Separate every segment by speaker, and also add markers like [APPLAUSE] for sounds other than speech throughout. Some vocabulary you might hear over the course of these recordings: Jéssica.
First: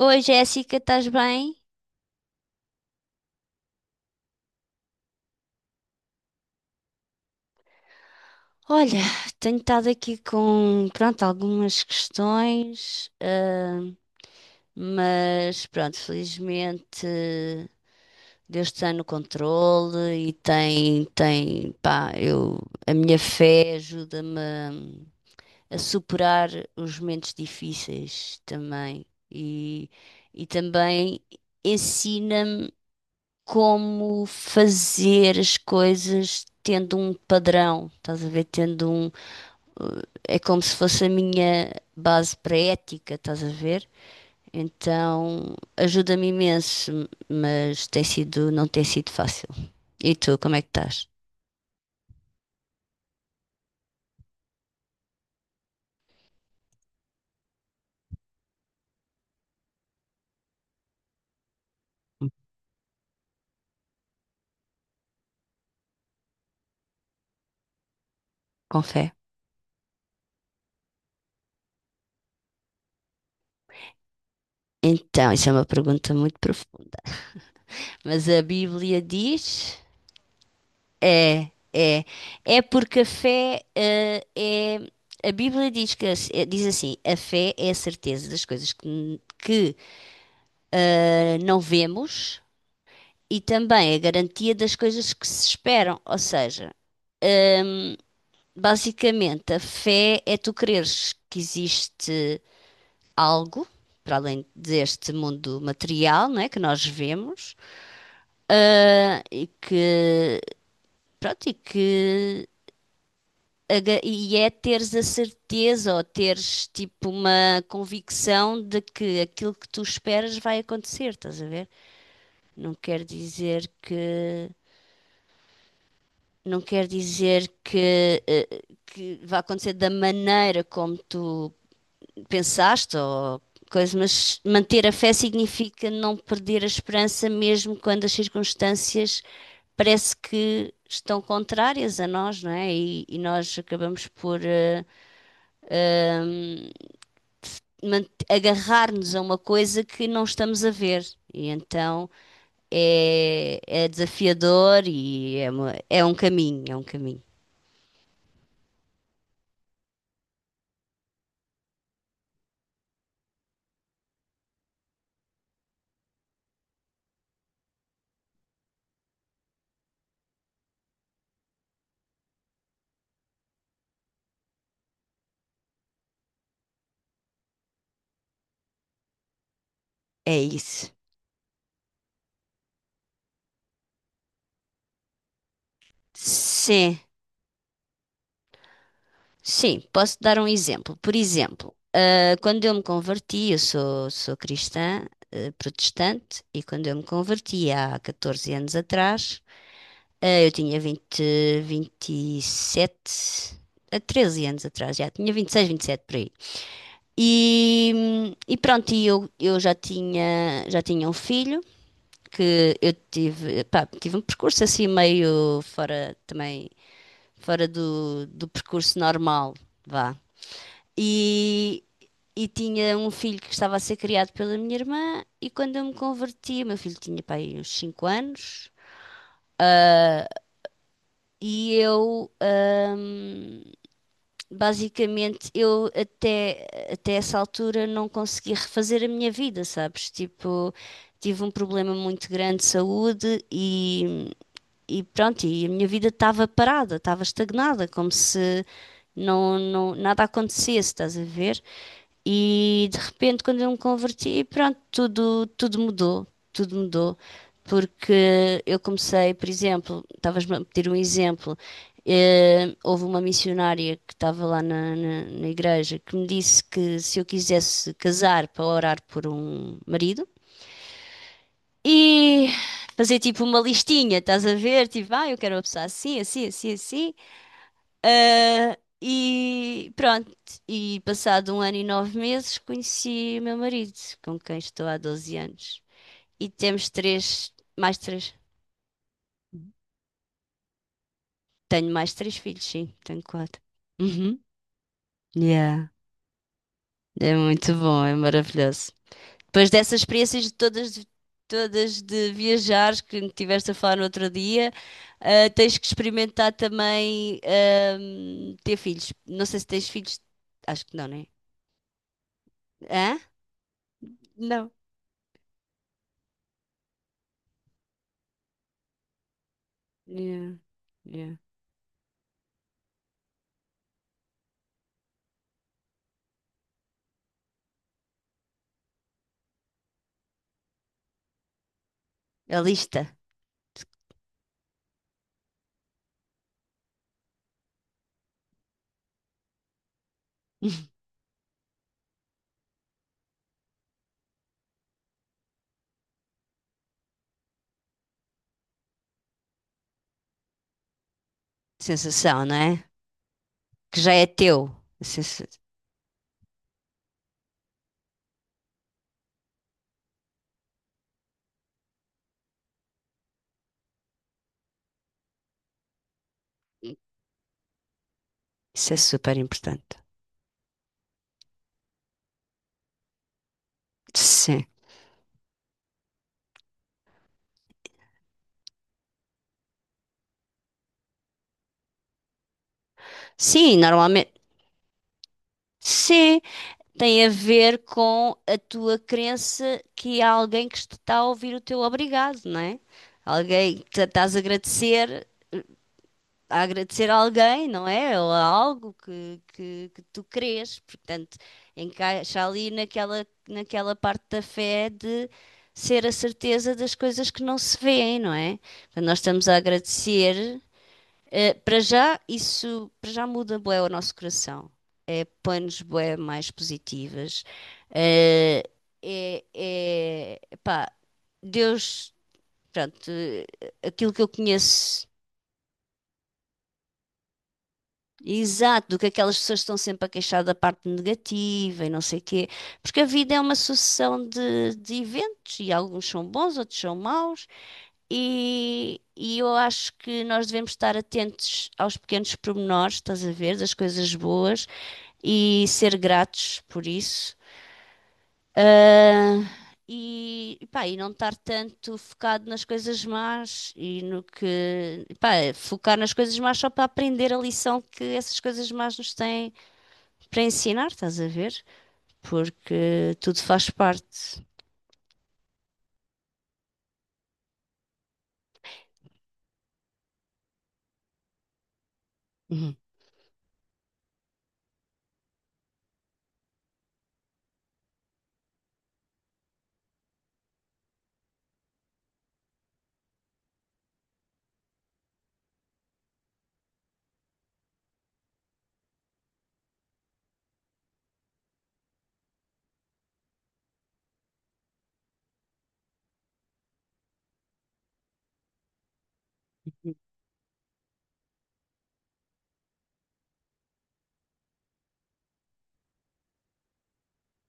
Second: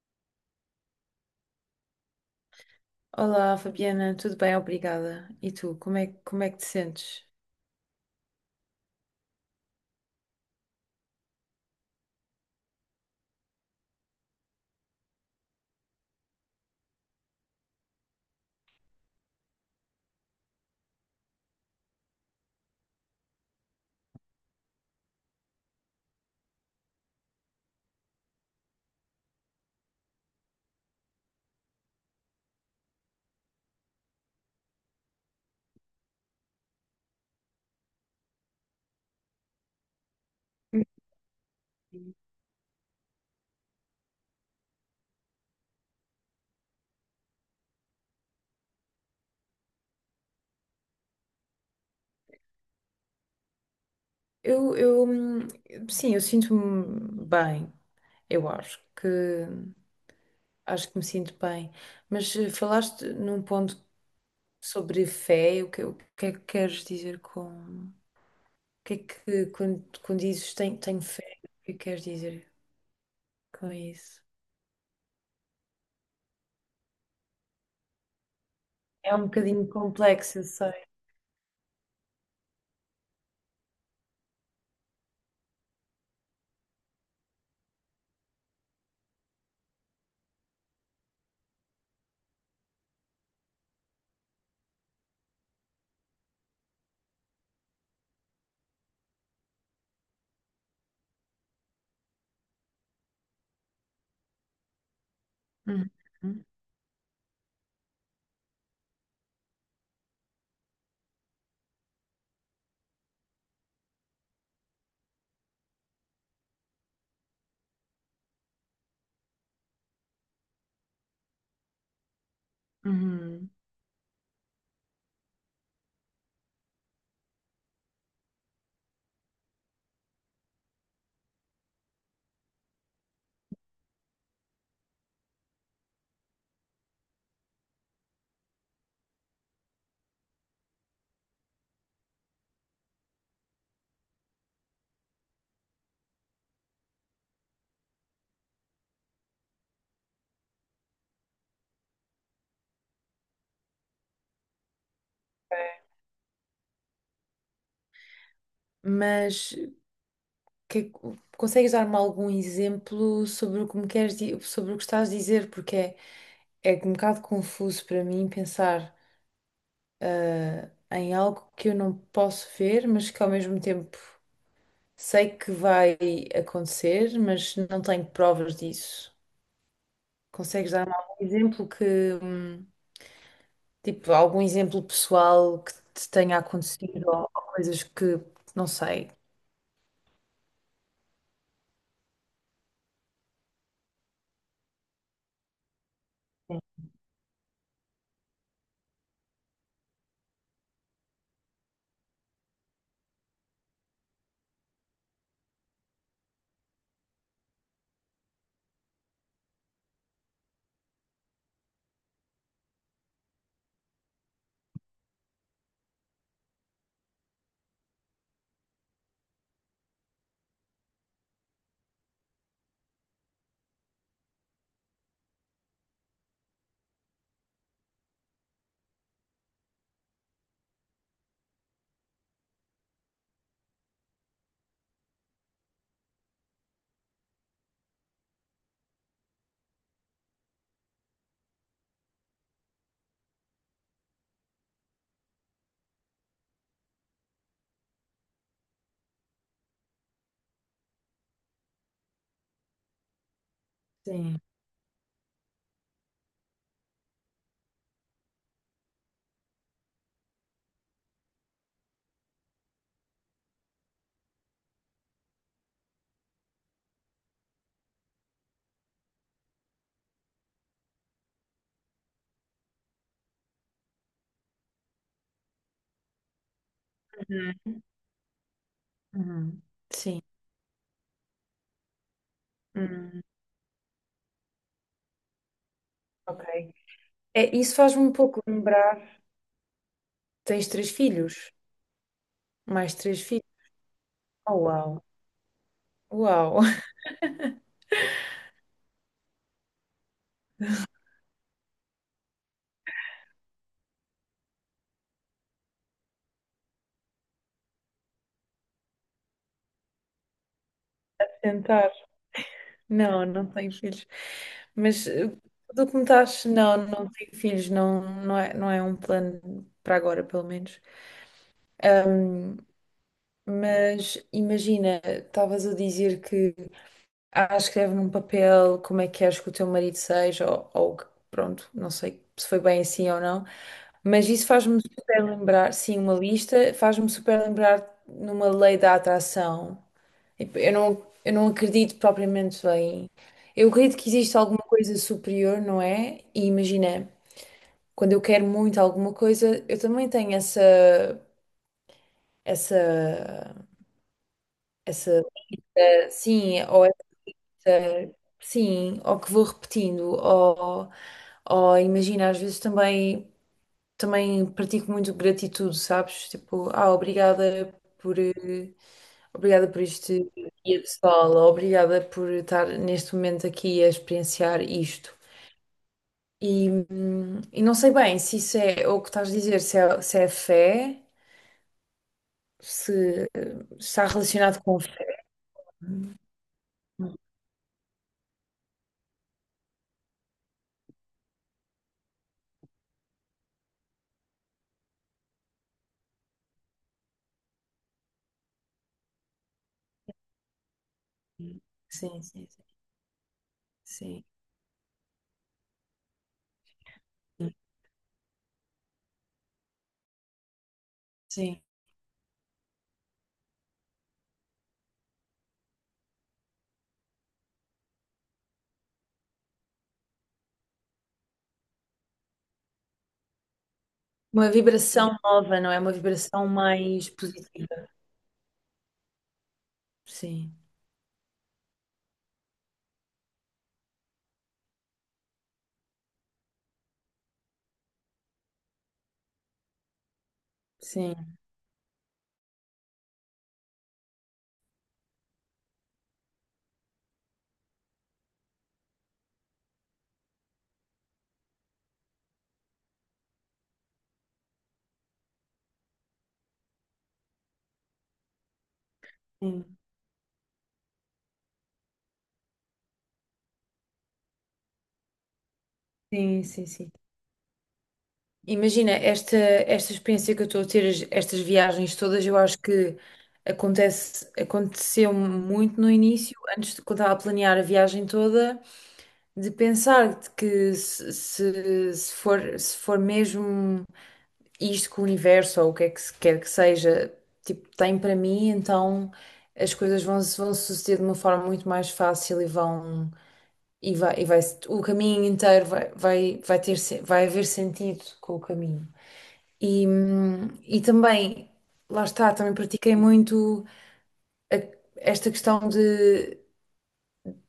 Speaker 1: Oi Jéssica, estás bem?
Speaker 2: Olá, Fabiana, tudo bem? Obrigada. E tu, como é que te sentes?
Speaker 1: Olha, tenho estado aqui com, pronto, algumas questões, ah, mas pronto, felizmente Deus está no controle e tem, pá, a minha fé ajuda-me a superar os momentos difíceis também e, e também ensina-me, como fazer as coisas tendo um padrão, estás a ver? Tendo um. eh, É como se fosse a minha base para a ética, estás a ver? Então ajuda-me imenso, mas tem sido, não tem sido fácil. E tu, como é que estás?
Speaker 2: Eu, eu, hum, sim, eu sinto-me bem, eu acho que, acho que me sinto bem. Mas falaste num ponto sobre fé. O que é que queres dizer com, o
Speaker 1: Com
Speaker 2: que é
Speaker 1: fé?
Speaker 2: que, quando, quando dizes tenho fé, o que é que queres dizer com isso?
Speaker 1: Então, isso é uma pergunta muito profunda. Mas a Bíblia
Speaker 2: É um bocadinho
Speaker 1: diz.
Speaker 2: complexo, eu sei.
Speaker 1: É, é. É porque a fé, é. A Bíblia diz que diz assim: a fé é a certeza das coisas que não vemos e também a garantia das coisas que se esperam. Ou seja, ehm, basicamente, a fé é tu creres que existe algo. Para além deste mundo material, não
Speaker 2: Uhum.
Speaker 1: é, que nós vemos, e que, pronto, E é teres a certeza ou teres tipo uma convicção de que aquilo que tu esperas vai acontecer, estás a ver? Não quer
Speaker 2: Uhum.
Speaker 1: dizer que vai acontecer da maneira como tu pensaste ou coisa, mas manter a fé significa não perder a esperança mesmo quando as circunstâncias parece que estão contrárias a nós, não é? E nós acabamos por eh, agarrar-nos a uma coisa que não estamos a ver. E então é desafiador e é um caminho, é um caminho.
Speaker 2: Mas, que- consegues dar-me algum exemplo sobre o que me queres, sobre o que estás a dizer? Porque é um bocado confuso para mim pensar em algo que eu não posso ver, mas que ao mesmo tempo sei que vai acontecer, mas não tenho provas disso.
Speaker 1: É
Speaker 2: Consegues
Speaker 1: isso.
Speaker 2: dar-me algum exemplo que, hum, tipo, algum exemplo pessoal que te tenha
Speaker 1: Sim,
Speaker 2: acontecido ou coisas que não sei.
Speaker 1: sim, posso dar um exemplo. Por exemplo, ah, quando eu me converti, eu sou cristã, ah, protestante, e quando eu me converti há 14 anos atrás, ah, eu tinha vinte 27 a 13 anos atrás, já tinha vinte 26 27 por aí. E, e pronto, e eu já tinha um filho que eu tive, pá, tive um percurso assim meio fora também, fora do percurso normal, vá. E, e tinha um filho que estava a ser criado pela minha irmã e quando eu me converti, o meu filho tinha, pá, aí uns 5 anos e eu hum, Basicamente, eu até essa altura não consegui refazer a minha vida, sabes? Tipo, tive um problema muito grande de saúde e pronto, e a minha vida estava parada, estava estagnada, como se não, não, nada acontecesse, estás a ver? E de repente, quando eu me
Speaker 2: Sim.
Speaker 1: converti, pronto, tudo mudou, tudo mudou. Porque eu comecei, por exemplo, estavas-me a pedir um exemplo, houve uma missionária que estava lá na igreja que me disse que se eu quisesse casar para orar por um marido, e fazer tipo uma listinha, estás a ver? Tipo, ah, eu quero uma pessoa assim, assim, assim, assim.
Speaker 2: Uhum.
Speaker 1: Ah,
Speaker 2: Uhum.
Speaker 1: e
Speaker 2: Sim.
Speaker 1: pronto. E passado um ano e 9 meses
Speaker 2: Hum,
Speaker 1: conheci o meu marido, com quem estou há 12 anos.
Speaker 2: ok.
Speaker 1: E temos três,
Speaker 2: É, isso
Speaker 1: mais
Speaker 2: faz-me um
Speaker 1: três.
Speaker 2: pouco lembrar. Tens três filhos?
Speaker 1: Tenho mais três filhos,
Speaker 2: Mais
Speaker 1: sim,
Speaker 2: três
Speaker 1: tenho
Speaker 2: filhos?
Speaker 1: quatro. Uhum.
Speaker 2: Oh, uau!
Speaker 1: Yeah.
Speaker 2: Uau!
Speaker 1: É muito bom, é maravilhoso. Depois dessas experiências de todas, todas de viajares que me tiveste a falar no outro dia, ah, tens que experimentar também ter filhos. Não sei se tens filhos. Acho que não, né?
Speaker 2: [LAUGHS] Tentar.
Speaker 1: Hã?
Speaker 2: Não, não tenho filhos.
Speaker 1: Não.
Speaker 2: Mas tudo o que me estás. Não, não tenho filhos. Não, não é um plano para agora, pelo
Speaker 1: Yeah,
Speaker 2: menos.
Speaker 1: yeah.
Speaker 2: Ahm, mas imagina, estavas a dizer que escreve num papel como é que queres que o teu marido seja, ou, pronto, não sei se
Speaker 1: A
Speaker 2: foi bem
Speaker 1: lista.
Speaker 2: assim ou não. Mas isso faz-me super lembrar, sim, uma lista, faz-me super lembrar numa lei da atração. Tipo, Eu
Speaker 1: [LAUGHS]
Speaker 2: não, eu não acredito propriamente em. Eu acredito que existe alguma coisa superior, não é? E imagina, quando eu quero muito alguma coisa, eu também tenho essa,
Speaker 1: Sensação, não é?
Speaker 2: essa,
Speaker 1: Que já é teu.
Speaker 2: essa,
Speaker 1: Sensa-
Speaker 2: sim, ou essa, sim, ou que vou repetindo, ou imagina, às vezes também pratico muito gratitude, sabes? Tipo, obrigada por. eh,
Speaker 1: Isso é super
Speaker 2: Obrigada por
Speaker 1: importante.
Speaker 2: este dia de escola, obrigada por estar neste momento aqui a experienciar
Speaker 1: Sim.
Speaker 2: isto. E não sei bem se isso é o que estás a dizer, se é fé, se
Speaker 1: Sim,
Speaker 2: está
Speaker 1: normalmente.
Speaker 2: relacionado com fé.
Speaker 1: Sim. Tem a ver com a tua crença que há alguém que te está a ouvir o teu obrigado, não é? Alguém que estás a agradecer, a agradecer a alguém, não é? Ou a algo que tu crês. Portanto,
Speaker 2: Sim,
Speaker 1: encaixa
Speaker 2: sim, sim.
Speaker 1: ali naquela parte
Speaker 2: Sim.
Speaker 1: da fé de ser a certeza das coisas que não se vêem, não é? Portanto, nós estamos a agradecer. eh,
Speaker 2: Sim.
Speaker 1: para já, isso para já muda bué o nosso coração planos bué mais positivas. Eh, é, pá, Deus, pronto, aquilo que eu
Speaker 2: Uma
Speaker 1: conheço
Speaker 2: vibração nova, não é? Uma vibração mais positiva.
Speaker 1: exato, do que aquelas pessoas estão sempre a queixar da
Speaker 2: Sim,
Speaker 1: parte negativa e não sei quê, porque a vida é uma sucessão de eventos e alguns são bons, outros são maus. E eu acho que nós devemos estar
Speaker 2: sim,
Speaker 1: atentos aos pequenos pormenores, estás a ver, das coisas boas e ser gratos por isso. Ah, e, pá, e não estar tanto focado nas coisas más e no que, pá, focar nas coisas más só para aprender a lição que essas coisas más nos têm
Speaker 2: sim,
Speaker 1: para ensinar, estás a ver? Porque tudo faz parte.
Speaker 2: sim, sim, sim. Imagina, esta experiência que eu estou a ter, estas viagens todas, eu acho
Speaker 1: Uhum.
Speaker 2: que aconteceu muito no início, antes de quando estava a planear a viagem toda, de pensar de que se for mesmo. Isto que o universo ou o que é que se quer que seja, tipo, tem para mim, então as coisas vão, se- vão suceder de uma forma muito mais fácil e vai o caminho inteiro vai, vai, vai ter se- vai haver sentido com o caminho. E também, lá está, também pratiquei muito esta questão de,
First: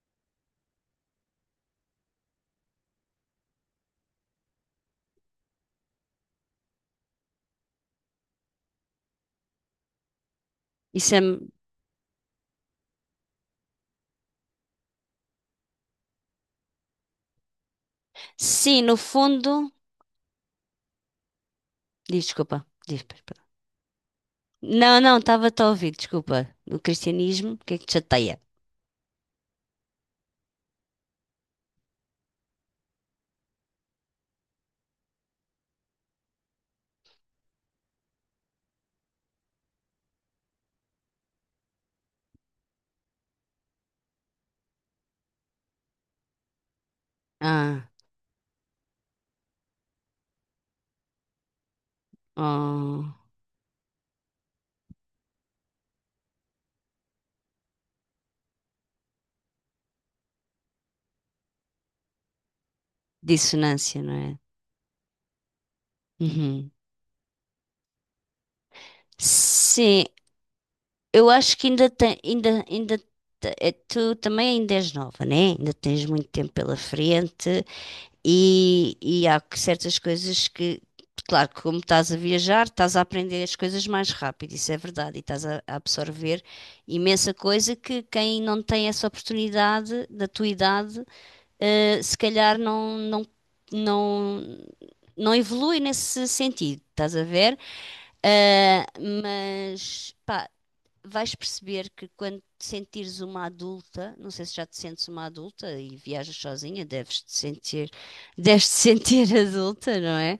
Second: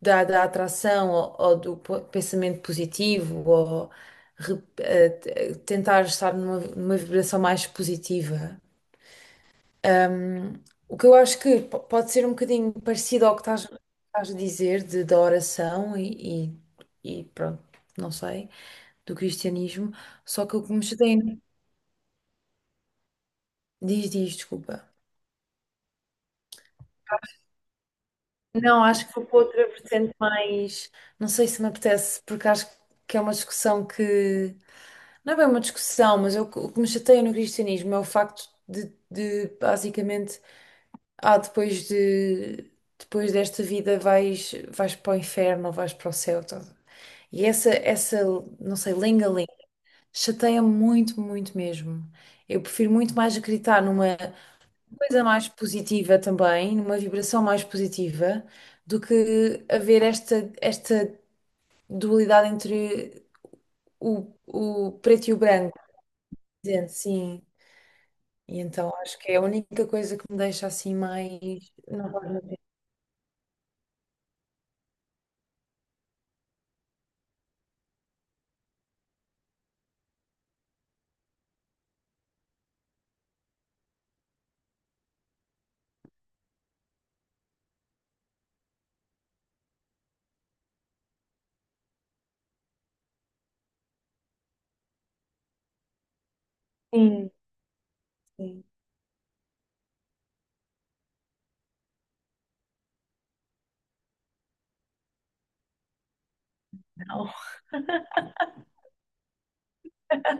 Speaker 2: da, da atração ou pensamento positivo ou re- eh, t- eh, tentar estar numa vibração mais positiva. Um, o que
Speaker 1: Isso
Speaker 2: eu
Speaker 1: é,
Speaker 2: acho que pode ser um bocadinho parecido ao que estás a dizer da oração e pronto, não sei,
Speaker 1: sim, no
Speaker 2: do
Speaker 1: fundo,
Speaker 2: cristianismo, só que o que me chateia,
Speaker 1: diz, desculpa, diz, pera.
Speaker 2: diz, diz, desculpa.
Speaker 1: Não, não, estava-te a ouvir, desculpa. O cristianismo, o que é que te chateia?
Speaker 2: Não, acho que vou para outra vertente mais, não sei se me apetece, porque acho que é uma discussão que, não é bem uma discussão, mas é o que me chateia no cristianismo é o facto de basicamente ah, depois de depois desta vida vais para o inferno, ou vais para o céu. Tá? E essa
Speaker 1: Ah,
Speaker 2: essa não sei, lenga-lenga, chateia-me muito, muito mesmo. Eu prefiro
Speaker 1: oh,
Speaker 2: muito mais acreditar numa coisa mais positiva também, numa vibração mais positiva, do que haver esta dualidade entre
Speaker 1: dissonância, não
Speaker 2: o,
Speaker 1: é?
Speaker 2: o preto e o branco.
Speaker 1: Uhum.
Speaker 2: Dizendo sim. E então acho que é a única
Speaker 1: Sim,
Speaker 2: coisa que me deixa assim
Speaker 1: eu
Speaker 2: mais.
Speaker 1: acho que ainda
Speaker 2: Não
Speaker 1: tem,
Speaker 2: vale a pena.
Speaker 1: ainda, ainda te- eh, tu também ainda és nova, né? Ainda tens muito tempo pela frente e certas coisas que, claro, que como estás a viajar, estás a aprender as coisas mais rápido, isso é verdade, e estás a absorver imensa coisa que quem não tem essa oportunidade da tua idade, se calhar não, não evolui nesse sentido, estás a
Speaker 2: Sim,
Speaker 1: ver?
Speaker 2: sim,
Speaker 1: Ah, mas pá, vais perceber que quando te sentires uma adulta, não sei se já te sentes uma adulta e viajas sozinha, deves te sentir, [LAUGHS] deves te sentir [LAUGHS] adulta, não é?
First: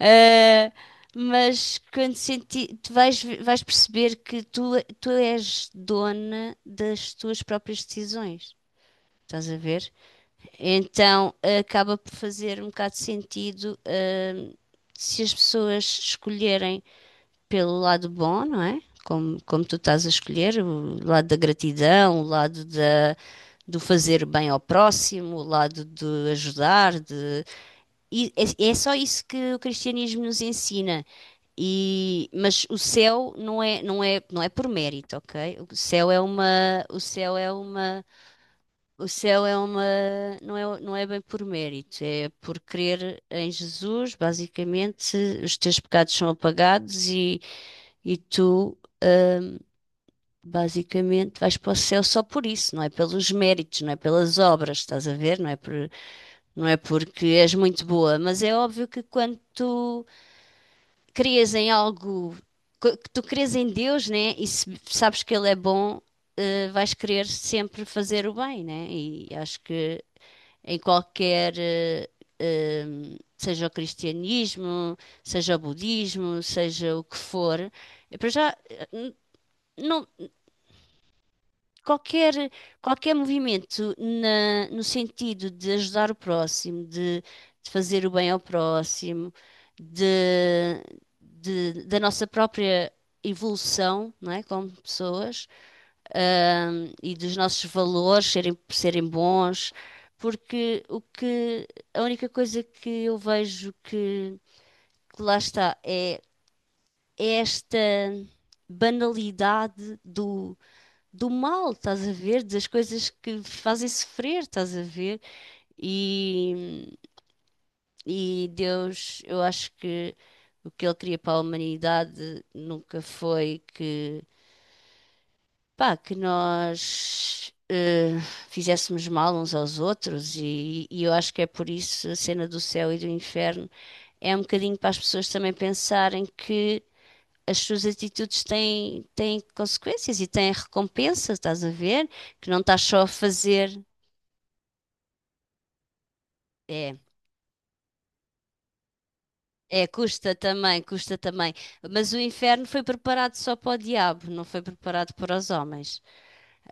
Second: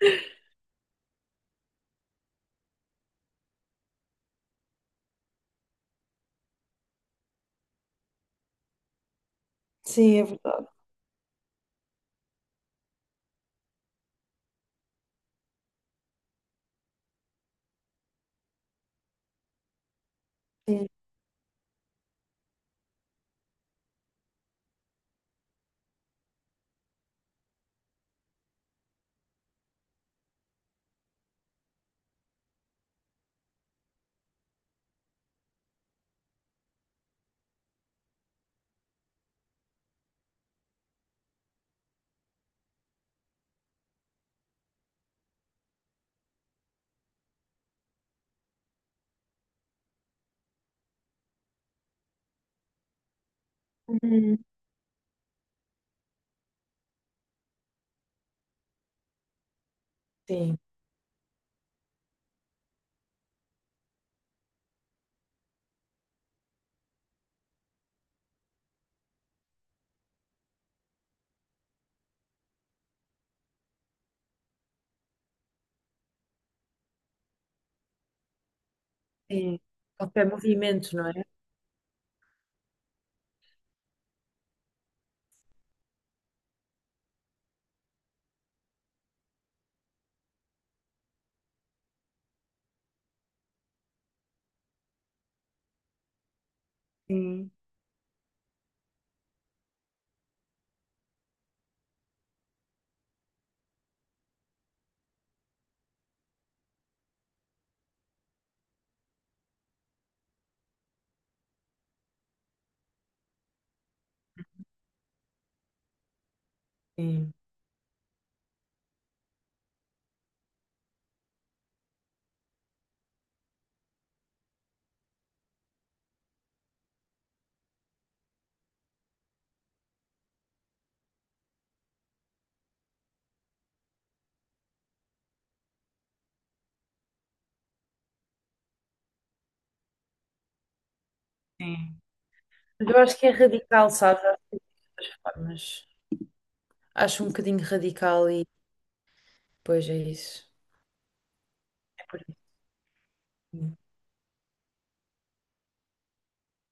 Speaker 1: Eh, mas quando senti, tu vais perceber que tu és dona das tuas próprias decisões. Estás a ver?
Speaker 2: sim, é verdade.
Speaker 1: Então acaba por fazer um bocado de sentido, hum, se as pessoas escolherem pelo lado bom, não é? Como tu estás a escolher,
Speaker 2: Sim,
Speaker 1: o lado da gratidão, o lado da, do fazer bem ao próximo, o lado de ajudar, de... E é, é só isso que o cristianismo nos ensina. E, mas o céu não é, não é, não é por mérito, ok? O céu é uma, o céu é uma, o céu é uma, não é bem por mérito, é por crer em Jesus, basicamente, os teus pecados são apagados e tu basicamente, vais para o céu só por isso, não é pelos méritos, não é pelas
Speaker 2: uhum,
Speaker 1: obras, estás a ver? Não é por, não é porque és muito boa, mas é óbvio que quando tu
Speaker 2: sim.
Speaker 1: crias em algo, que tu crês em Deus, né? E se sabes que Ele é bom, vais querer sempre fazer o bem, né? E acho que em qualquer, eh, seja o cristianismo, seja o budismo, seja o que for, para já,
Speaker 2: Sim,
Speaker 1: não,
Speaker 2: qualquer movimento, não é?
Speaker 1: qualquer, qualquer movimento no sentido de ajudar o próximo, de fazer o bem ao próximo, de, da nossa própria evolução, não é? Como pessoas, e dos
Speaker 2: Sim,
Speaker 1: nossos valores serem bons, porque o que, a única coisa que eu vejo que, lá está é esta banalidade do mal, estás a ver? Das coisas que fazem sofrer, estás a ver? E,
Speaker 2: sim.
Speaker 1: e Deus, eu acho que o que ele queria para a humanidade nunca foi que, pá, que nós fizéssemos mal uns aos outros, e eu acho que é por isso a cena do céu e do inferno é um bocadinho para as pessoas também pensarem que. As suas atitudes têm consequências e têm recompensa, estás a
Speaker 2: Sim.
Speaker 1: ver? Que não estás
Speaker 2: Mas eu
Speaker 1: só a
Speaker 2: acho que é
Speaker 1: fazer.
Speaker 2: radical, sabes? Acho que tem muitas formas.
Speaker 1: É,
Speaker 2: Acho um bocadinho radical e
Speaker 1: é,
Speaker 2: depois é
Speaker 1: custa
Speaker 2: isso.
Speaker 1: também, custa também.
Speaker 2: É
Speaker 1: Mas o
Speaker 2: por isso.
Speaker 1: inferno foi preparado só para
Speaker 2: Sim.
Speaker 1: o diabo, não foi preparado para os homens.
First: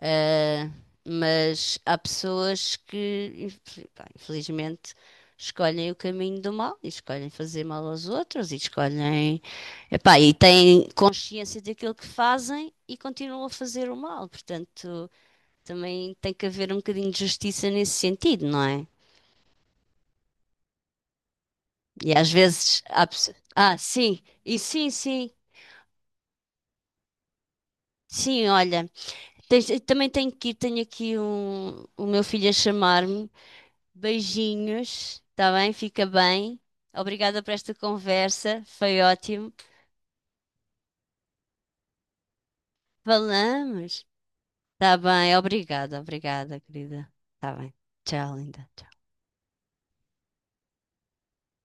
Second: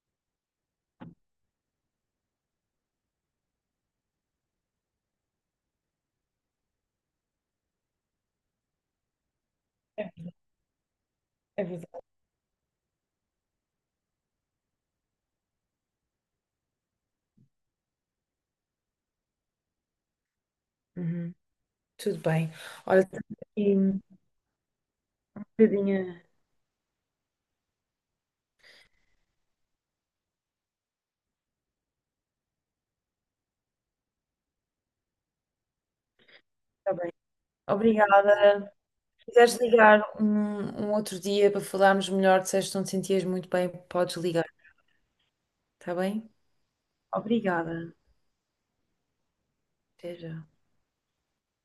Speaker 1: Ah, mas há pessoas que, pá, infelizmente, escolhem o caminho do mal e escolhem fazer mal aos outros e escolhem,
Speaker 2: É,
Speaker 1: epá, e têm consciência
Speaker 2: é
Speaker 1: daquilo
Speaker 2: verdade.
Speaker 1: que fazem e continuam a fazer o mal. Portanto, também tem que haver um bocadinho de justiça nesse sentido, não é?
Speaker 2: Uhum.
Speaker 1: E
Speaker 2: Tudo
Speaker 1: às
Speaker 2: bem.
Speaker 1: vezes há
Speaker 2: Olha, tenho
Speaker 1: pessoas. Ah,
Speaker 2: aqui um
Speaker 1: sim, e sim, sim.
Speaker 2: bocadinho.
Speaker 1: Sim, olha, eu também tenho que ir, tenho aqui um, o meu filho a chamar-me. Beijinhos, está bem? Fica bem.
Speaker 2: Está bem.
Speaker 1: Obrigada por esta conversa,
Speaker 2: Obrigada.
Speaker 1: foi
Speaker 2: Se
Speaker 1: ótimo.
Speaker 2: quiseres ligar um outro dia para falarmos melhor, se não te sentias muito bem,
Speaker 1: Falamos.
Speaker 2: podes ligar.
Speaker 1: Está bem,
Speaker 2: Está
Speaker 1: obrigada,
Speaker 2: bem?
Speaker 1: obrigada, querida. Está bem.
Speaker 2: Obrigada.
Speaker 1: Tchau, linda. Tchau.
Speaker 2: Até já.